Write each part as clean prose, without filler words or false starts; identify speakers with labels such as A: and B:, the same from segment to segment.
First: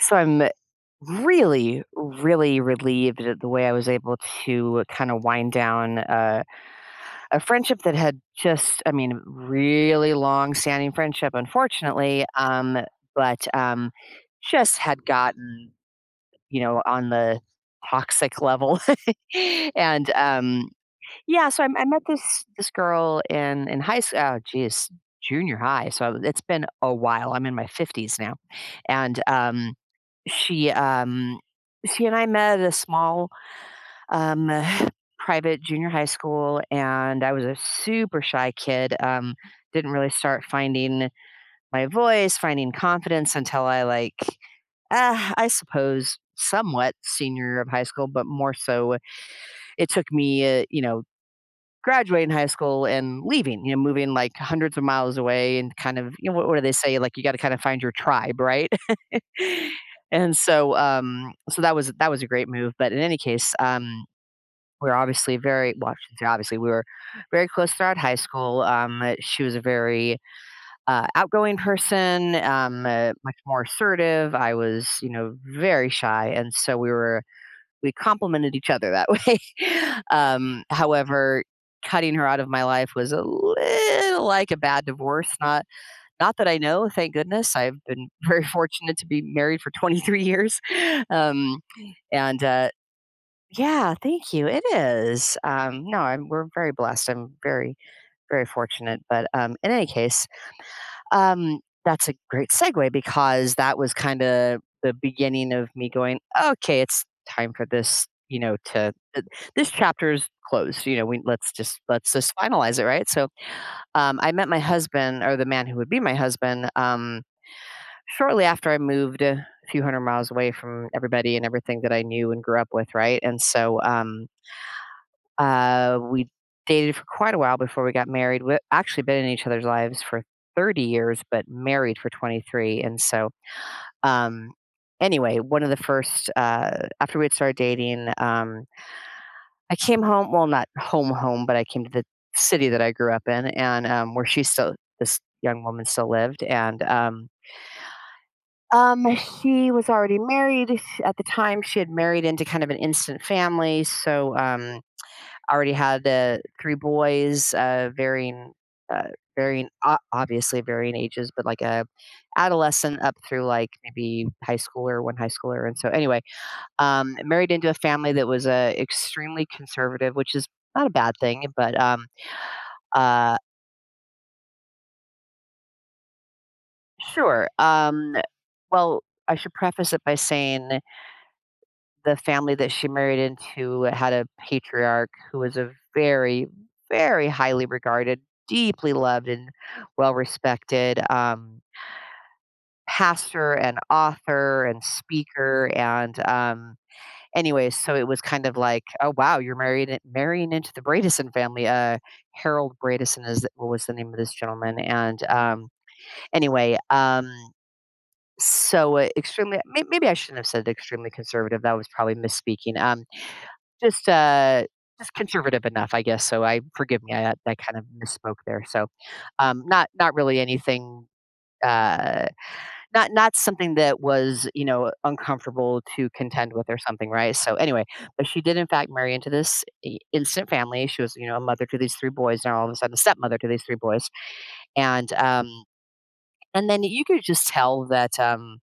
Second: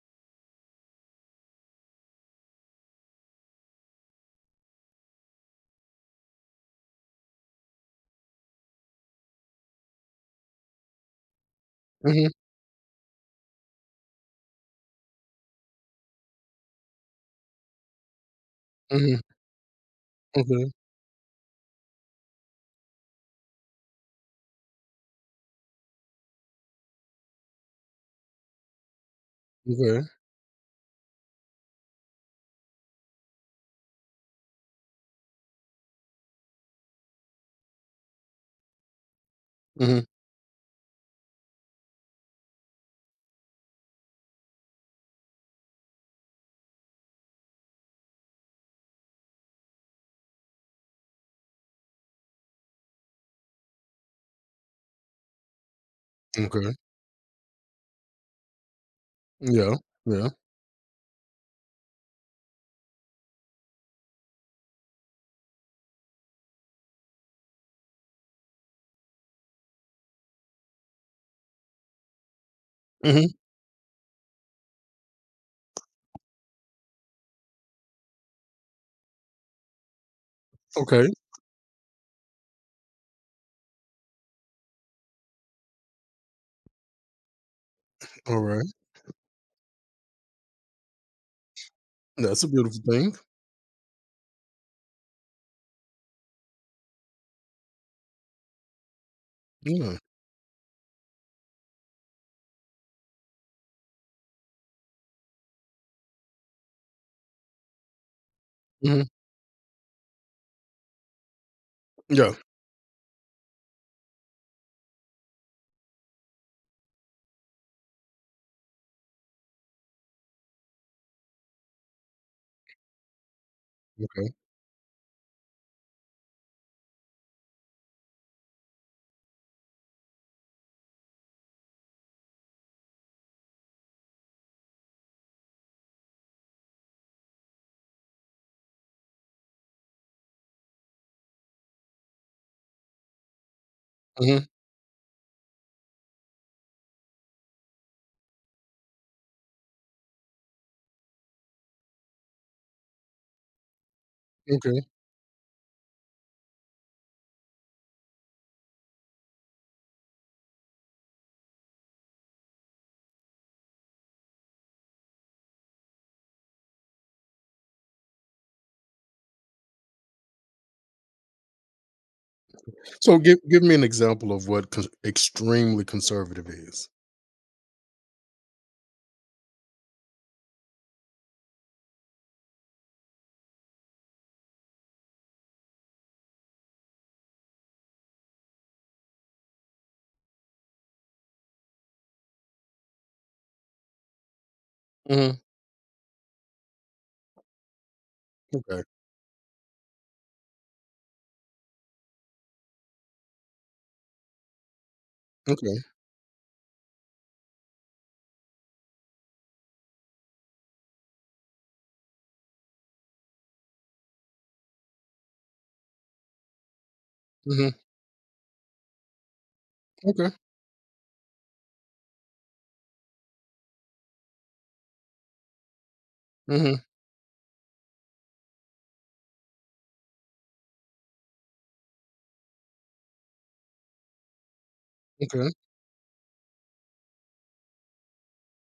A: So I'm really, really relieved at the way I was able to kind of wind down a friendship that had just, I mean, really long standing friendship, unfortunately,
B: Mhm,
A: but just had gotten on the toxic level.
B: mhm,
A: and
B: okay,
A: yeah, so I met this girl in high school. Oh, geez, junior high. So it's been a while. I'm in my 50s now, and
B: okay,
A: she, um she and I met at a small, um, private junior high school, and I was a super shy kid, didn't
B: mhm,
A: really start finding my voice, finding confidence until I suppose somewhat senior year of high school, but more so it took me, graduating high school and leaving, you know, moving, like, hundreds of miles away and kind of you know, what do they
B: okay,
A: say? Like, you gotta kinda find your tribe, right?
B: yeah, yeah,
A: And so, so that was a great move. But in any case, we were obviously very well. I shouldn't say obviously, we were very close throughout high school. She was a very outgoing person,
B: mhm,
A: much more assertive. I was, you know, very shy, and so we were we complimented each other that way. um,
B: okay,
A: however, cutting her out of my life was a little like a bad divorce, not not that I know, thank goodness. I've been very
B: alright,
A: fortunate to be married for 23 years. Um, and
B: that's a beautiful thing,
A: Yeah, thank you. It is. No, we're very blessed. I'm very, very fortunate. But In any
B: yeah,
A: case, that's a great segue because that was kind of the beginning of me going, okay, it's time for this, you know, to
B: mhm,
A: th- this chapter is closed. You know, we let's just
B: yeah,
A: finalize it, right? So I met my husband or the man who would be my husband. Shortly after I moved a few hundred miles away from everybody and everything that I knew and grew up with, right? And so
B: okay,
A: We dated for quite a while before we got married. We actually been in each other's lives for 30 years, but married for 23. And so, um, anyway, one of the first, after we had started dating, I came home, well, not home, home, but I came to the city that I grew up in and where she
B: mhm,
A: still, this young woman still lived. And Um, she was already married. Sh At the time, she had married into kind of an instant family, so,
B: okay,
A: already had, 3 boys, varying, uh, varying o obviously varying ages, but, like, a adolescent up through, like, maybe high schooler, 1 high schooler, and so anyway, married into a family that was, extremely conservative, which is not a bad thing, but,
B: so
A: uh
B: give me an example of what cons extremely conservative is.
A: sure, well, I should preface it by saying the family that she married into had a patriarch who was a very, very highly regarded, deeply loved, and well respected pastor and author and
B: Mhm,
A: speaker. And Anyways, so it was kind of
B: okay,
A: like, oh wow, you're married marrying into the Bradison family. Harold Bradison is what was the name of this gentleman. And
B: okay,
A: Anyway. Extremely maybe I shouldn't have said extremely conservative. That was probably misspeaking. Just, uh, just conservative enough, I guess, so I forgive me, I
B: mhm,
A: kind of misspoke there, so, not not
B: okay,
A: really anything, uh, not not something that was, you know, uncomfortable to contend with
B: mhm,
A: or something, right? So, anyway, but she did in fact marry into this I instant family. She was, you know, a mother to these 3 boys, and all of a sudden a stepmother to these 3 boys, and, um,
B: okay,
A: and then you could just tell that,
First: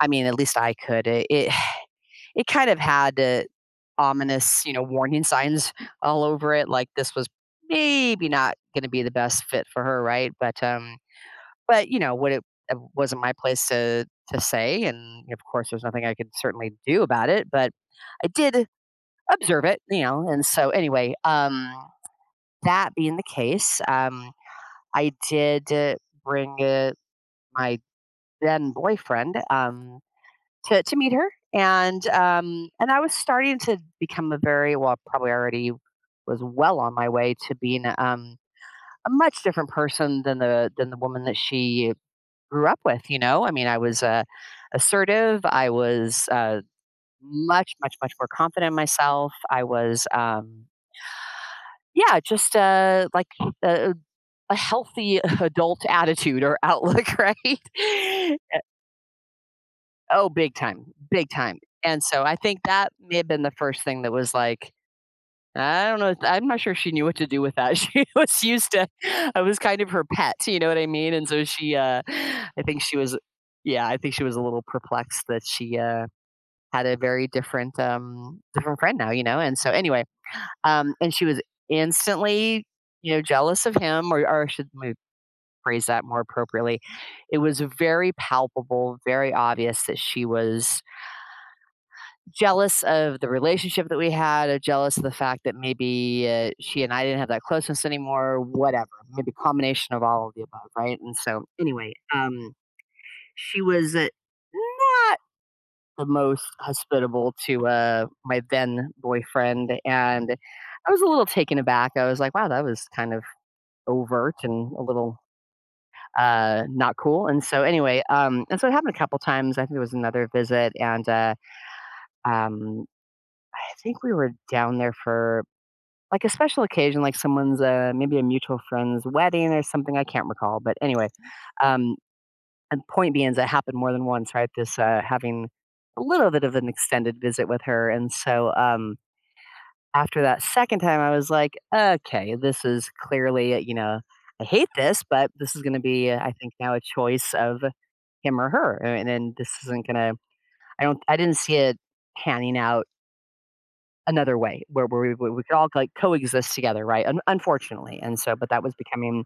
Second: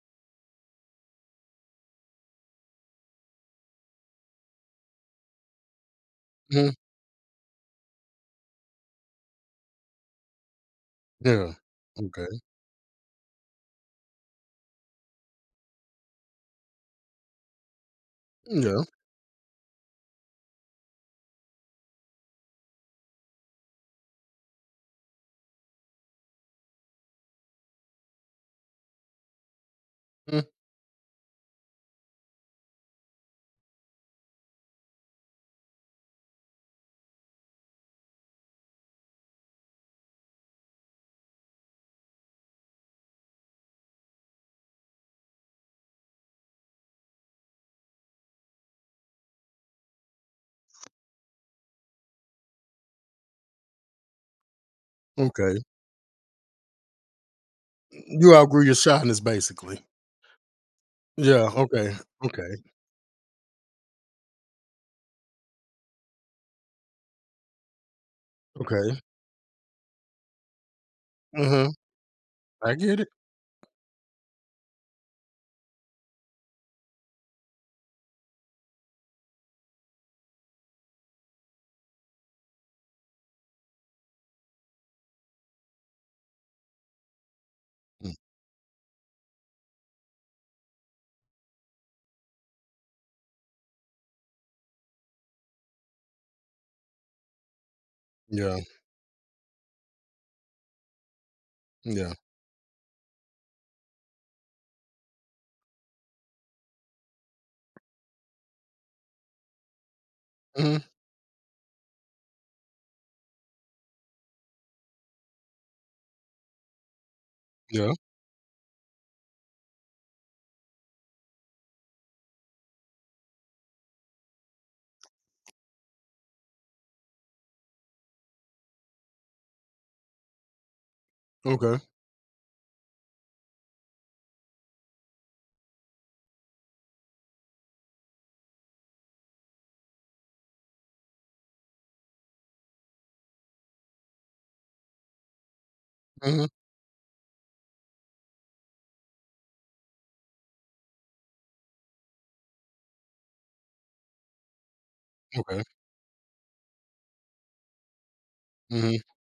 A: I mean, at least I could, it it kind of had, ominous, you know, warning signs all over it,
B: mhm,
A: like this was maybe not going to be the best fit for her, right? But um,
B: yeah,
A: but you know,
B: okay,
A: what it wasn't my place to say, and of course, there's nothing I could certainly do about it. But I did
B: yeah,
A: observe it, you know, and so anyway, that being the case, I did bring my then boyfriend.
B: mm,
A: To meet her, and I was starting to become a very well, probably already was well on my way to being a much different person than the woman that she grew up with. You know, I mean, I was assertive. I was much, much, much more confident in myself. I was, yeah, just like a, a healthy
B: okay,
A: adult attitude or outlook, right?
B: you outgrew your shyness basically.
A: Oh, big time, big
B: Yeah,
A: time.
B: okay,
A: And so I
B: okay,
A: think that may have been the first thing that was like, I don't know. I'm not sure she knew what to do with that. She was used to,
B: okay,
A: I was kind of her pet. You know what I mean? And so
B: mhm,
A: she, I
B: I
A: think she
B: get it,
A: was, yeah, I think she was a little perplexed that she had a very different, different friend now. You know. And so anyway, and she was instantly, you know, jealous of him, or I should maybe phrase that more appropriately. It was
B: mm,
A: very palpable, very obvious that she was jealous of the relationship that we had, or jealous of the fact that maybe she and I didn't have that closeness anymore,
B: yeah,
A: whatever, maybe combination of all of the above, right? And so, anyway,
B: yeah,
A: she was not the most hospitable to my then boyfriend, and
B: mhm,
A: I was a little taken aback. I was like, wow, that was kind of overt and a little not cool. And so
B: yeah,
A: anyway, and so it happened a couple times. I think it was another visit, and um I think we were down there for like a special occasion, like someone's, maybe a mutual friend's wedding or something, I can't recall, but anyway,
B: okay.
A: um, and point being is it happened more than once, right? This, having a little bit of an extended visit with her, and so, after that second time, I was like, "Okay, this is clearly, you know, I hate this, but this is gonna be, I
B: Mhm,
A: think now a choice of him or her, and this isn't gonna I didn't see it panning out another way where, we could
B: okay,
A: all like coexist together, right? Unfortunately. And so, but that was
B: mhm,
A: becoming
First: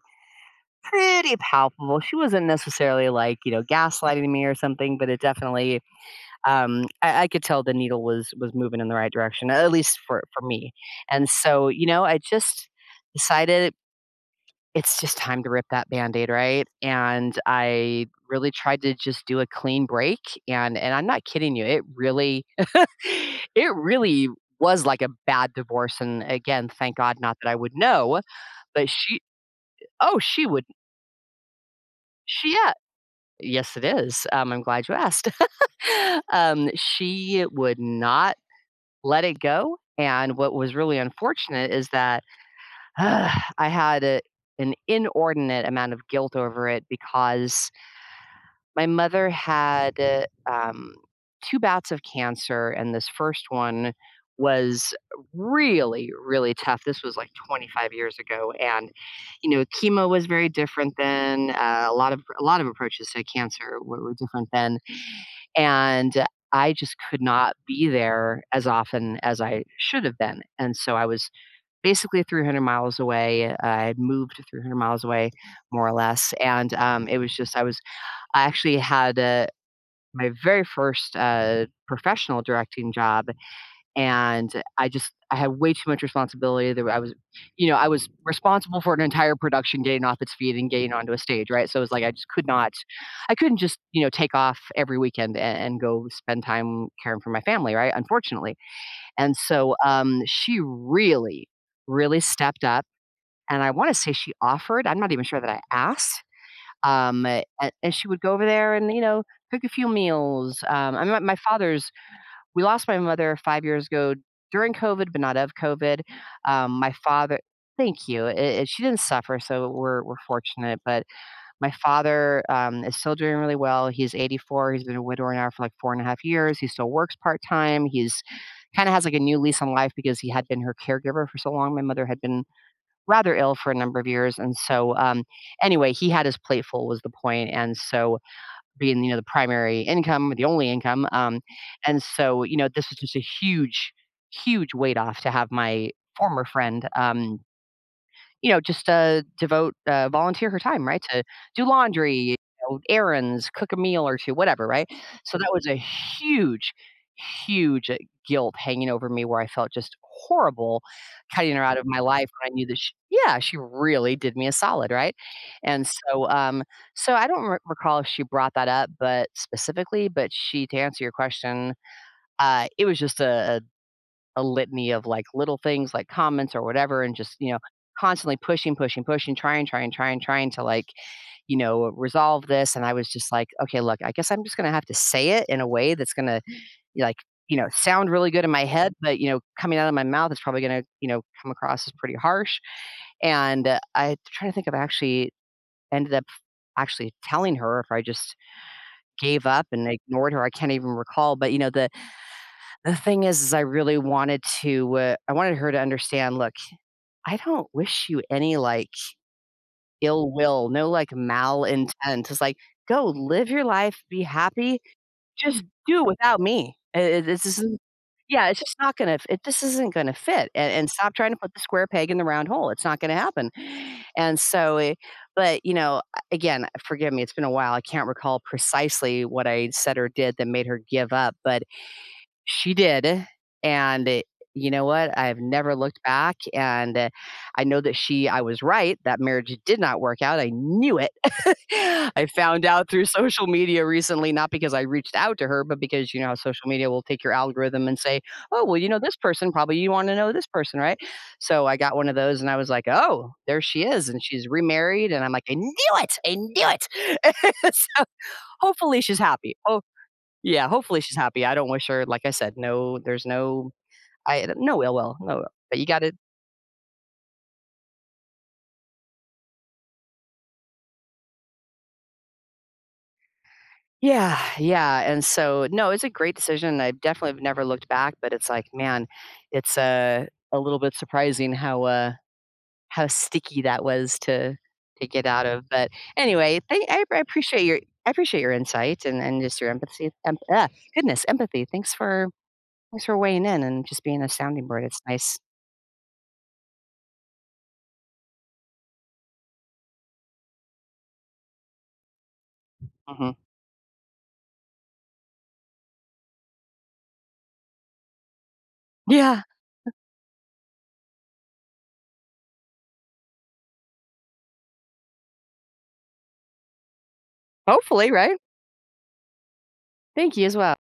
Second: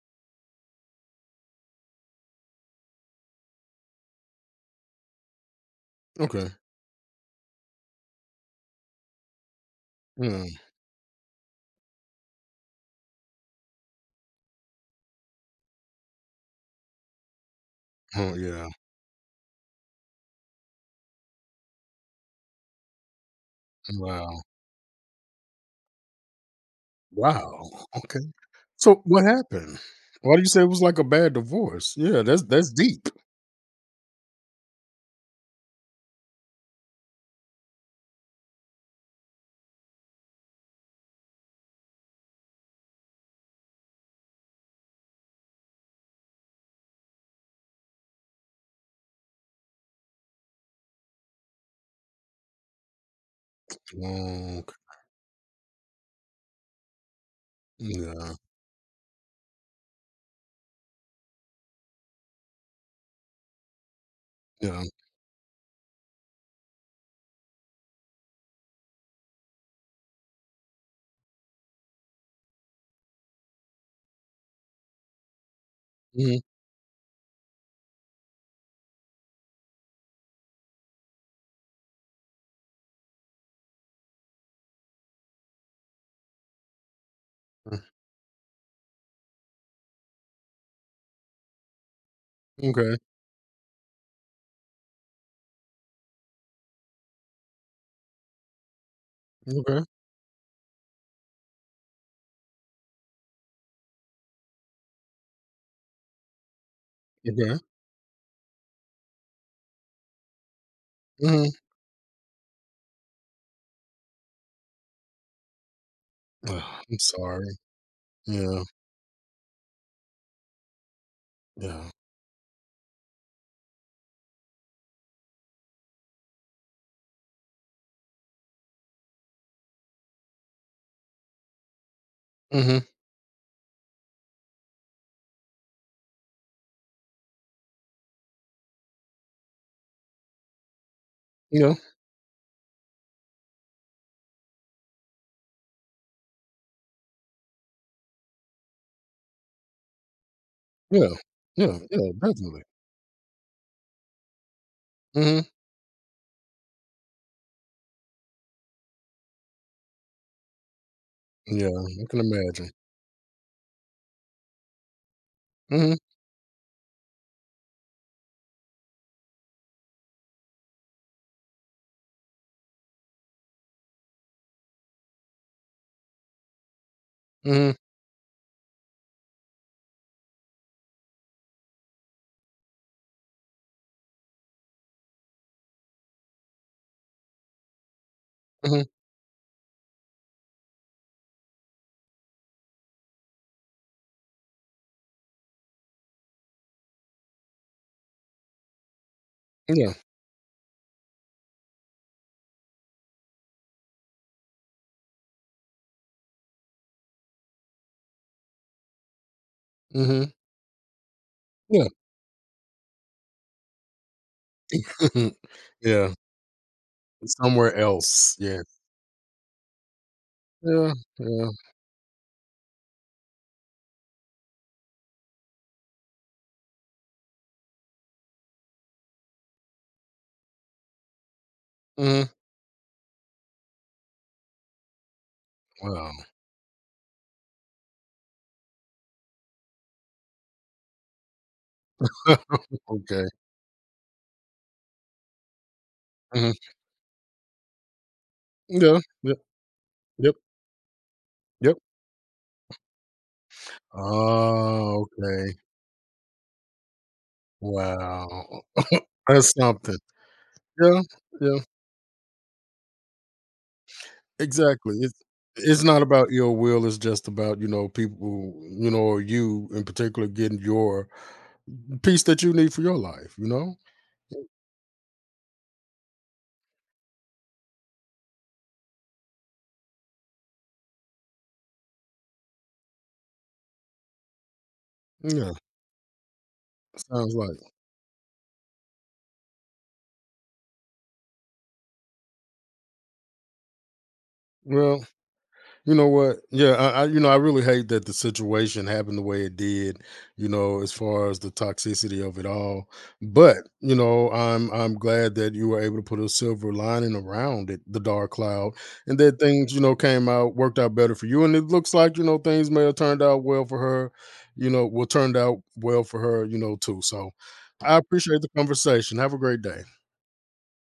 A: pretty palpable. She wasn't necessarily like, you know, gaslighting me or something, but it definitely,
B: okay.
A: I could tell the needle was moving in the right direction, at least for
B: Mm,
A: me. And so, you know, I just decided it's just time to rip that band-aid, right? And I
B: oh,
A: really
B: yeah,
A: tried to just do a clean break. And I'm not kidding you, it really
B: wow,
A: was like a bad divorce, and again, thank God, not that I
B: wow,
A: would know,
B: okay.
A: but
B: So,
A: she
B: what happened?
A: oh,
B: Why do you say it was like a bad divorce? Yeah, that's
A: she
B: that's
A: yeah,
B: deep.
A: yes, it is, I'm glad you asked. She would not let it go, and what was really unfortunate is that I had a an inordinate amount of guilt over it because my mother had, 2 bouts of cancer, and this first one
B: Oh, okay.
A: was really, really tough. This was, like, 25 years
B: Yeah,
A: ago, and, you know, chemo was very different then, a lot of approaches to cancer were different then,
B: yeah,
A: and I just could not be there as often as I should have been, and so I was basically 300 miles away. I had moved 300 miles away, more or less,
B: mhm,
A: and, it was just I was I actually had a my very first professional directing job, and I had way too much responsibility. There, I was, you know,
B: mm,
A: I was responsible for an entire production getting off its feet and getting onto a stage, right? So it was like I just could not,
B: okay,
A: I couldn't just you know take off every weekend and go spend time caring for my family, right? Unfortunately, and so
B: okay,
A: she really, really stepped up, and I want to say she offered. I'm not even sure that I asked a
B: okay,
A: and she would go over there and, you know, cook a few meals. I mean, my
B: mhm.
A: father's we lost my mother 5 years ago during COVID, but not of COVID. My
B: I'm
A: father
B: sorry.
A: Thank you. It
B: Yeah,
A: it she didn't suffer, so we're fortunate, but my
B: yeah,
A: father, is still doing really well. He's 84. He's been a widower now for, like, 4 and a half years. He still works part-time. He's kinda has, like, a new lease on life because he had been her caregiver for so long. My mother had been
B: mhm,
A: rather ill for a number of years. And so, anyway, he had his plate full was the point. And so, being you know the primary income, the only income,
B: yeah,
A: and so you know this was just a huge, huge weight off to have my former friend. You know, just, devote, volunteer her time, right,
B: yeah,
A: to do
B: yeah, yeah,
A: laundry, you
B: definitely.
A: know, errands, cook a meal or 2, whatever, right? So
B: Mhm,
A: that was a huge, huge, guilt hanging over me where I felt just horrible cutting her
B: yeah,
A: out of my
B: I can
A: life when I knew
B: imagine.
A: that sh yeah, she really did me a solid, right? And
B: Mhm,
A: so, so I don't re recall if she brought that up, but specifically, but she to answer your question, it was just a a litany of, like, little things, like, comments or whatever, and just, you know,
B: mhm,
A: constantly pushing, pushing, pushing, trying, trying, trying, trying to, like, you know, resolve this, and I was just like, "Okay, look, I guess I'm just gonna have to say it in a way that's gonna, like, you know, sound really good in my
B: mhm,
A: head, but, you know, coming out of my mouth is probably gonna, you know, come across as pretty harsh," and, I'm trying to think if I actually ended up actually telling her, if I just gave up and
B: yeah,
A: ignored her, I can't even recall, but, you know, the thing is I really wanted to, I wanted her to understand, "Look, I don't wish you any, like,
B: mhm,
A: ill will, no, like,
B: yeah,
A: malintent. It's like, "Go live your life, be happy, just do
B: yeah,
A: without me." I this
B: somewhere
A: isn't
B: else,
A: yeah, it's
B: yeah,
A: just not gonna it this isn't gonna fit, and
B: yeah,
A: stop trying to
B: yeah.
A: put the square peg in the round hole, it's not gonna happen. And so, but, you know, again, forgive me, it's been a while, I can't recall precisely what I said or did that made her give up, but
B: Mhm.
A: she did, and, you know what, I've never looked
B: Wow.
A: back, and, I know that she I was right, that marriage did not work out, I knew it. I found out through
B: Okay.
A: social media recently, not because I reached out to her, but because you know how
B: Mhm.
A: social media will take your algorithm and say, "Oh, well, you know
B: Yeah.
A: this
B: Yep.
A: person, probably you wanna know
B: Yep.
A: this person, right?" So, I
B: Yep.
A: got one of those and I was like, "Oh, there she is," and she's
B: Oh,
A: remarried, and I'm like, "I
B: okay.
A: knew it, I knew it." So,
B: Wow.
A: hopefully she's
B: That's
A: happy.
B: something.
A: Yeah,
B: Yeah.
A: hopefully she's happy. I
B: Yeah.
A: don't wish her like I said, no there's no I no ill
B: Exactly. It's
A: will, no but
B: it's
A: you
B: not
A: gotta
B: about ill will. It's just about, people, or you in particular getting your piece that you need for your life,
A: yeah, yeah, and so no, it's a great decision. I definitely have never looked back, but it's like, man, it's, a little bit surprising how sticky that was to get out
B: Yeah.
A: of, but anyway, thank I
B: Sounds like.
A: appreciate your I appreciate your insight and just your empathy goodness, empathy. Thanks for weighing in and just being a sounding board. It's
B: Well,
A: nice.
B: you know what? Yeah, I I really hate that the situation happened the way it did. You know, as far as the toxicity of it all,
A: Mhm.
B: but I'm glad that you were able to put a silver lining around it, the dark cloud, and that
A: Yeah,
B: things came out worked out better for you. And it looks like things may have turned out well for her. You know, will turned out well for her. You know too. So I
A: hopefully, right?
B: appreciate the conversation. Have a great day.
A: Thank you as well.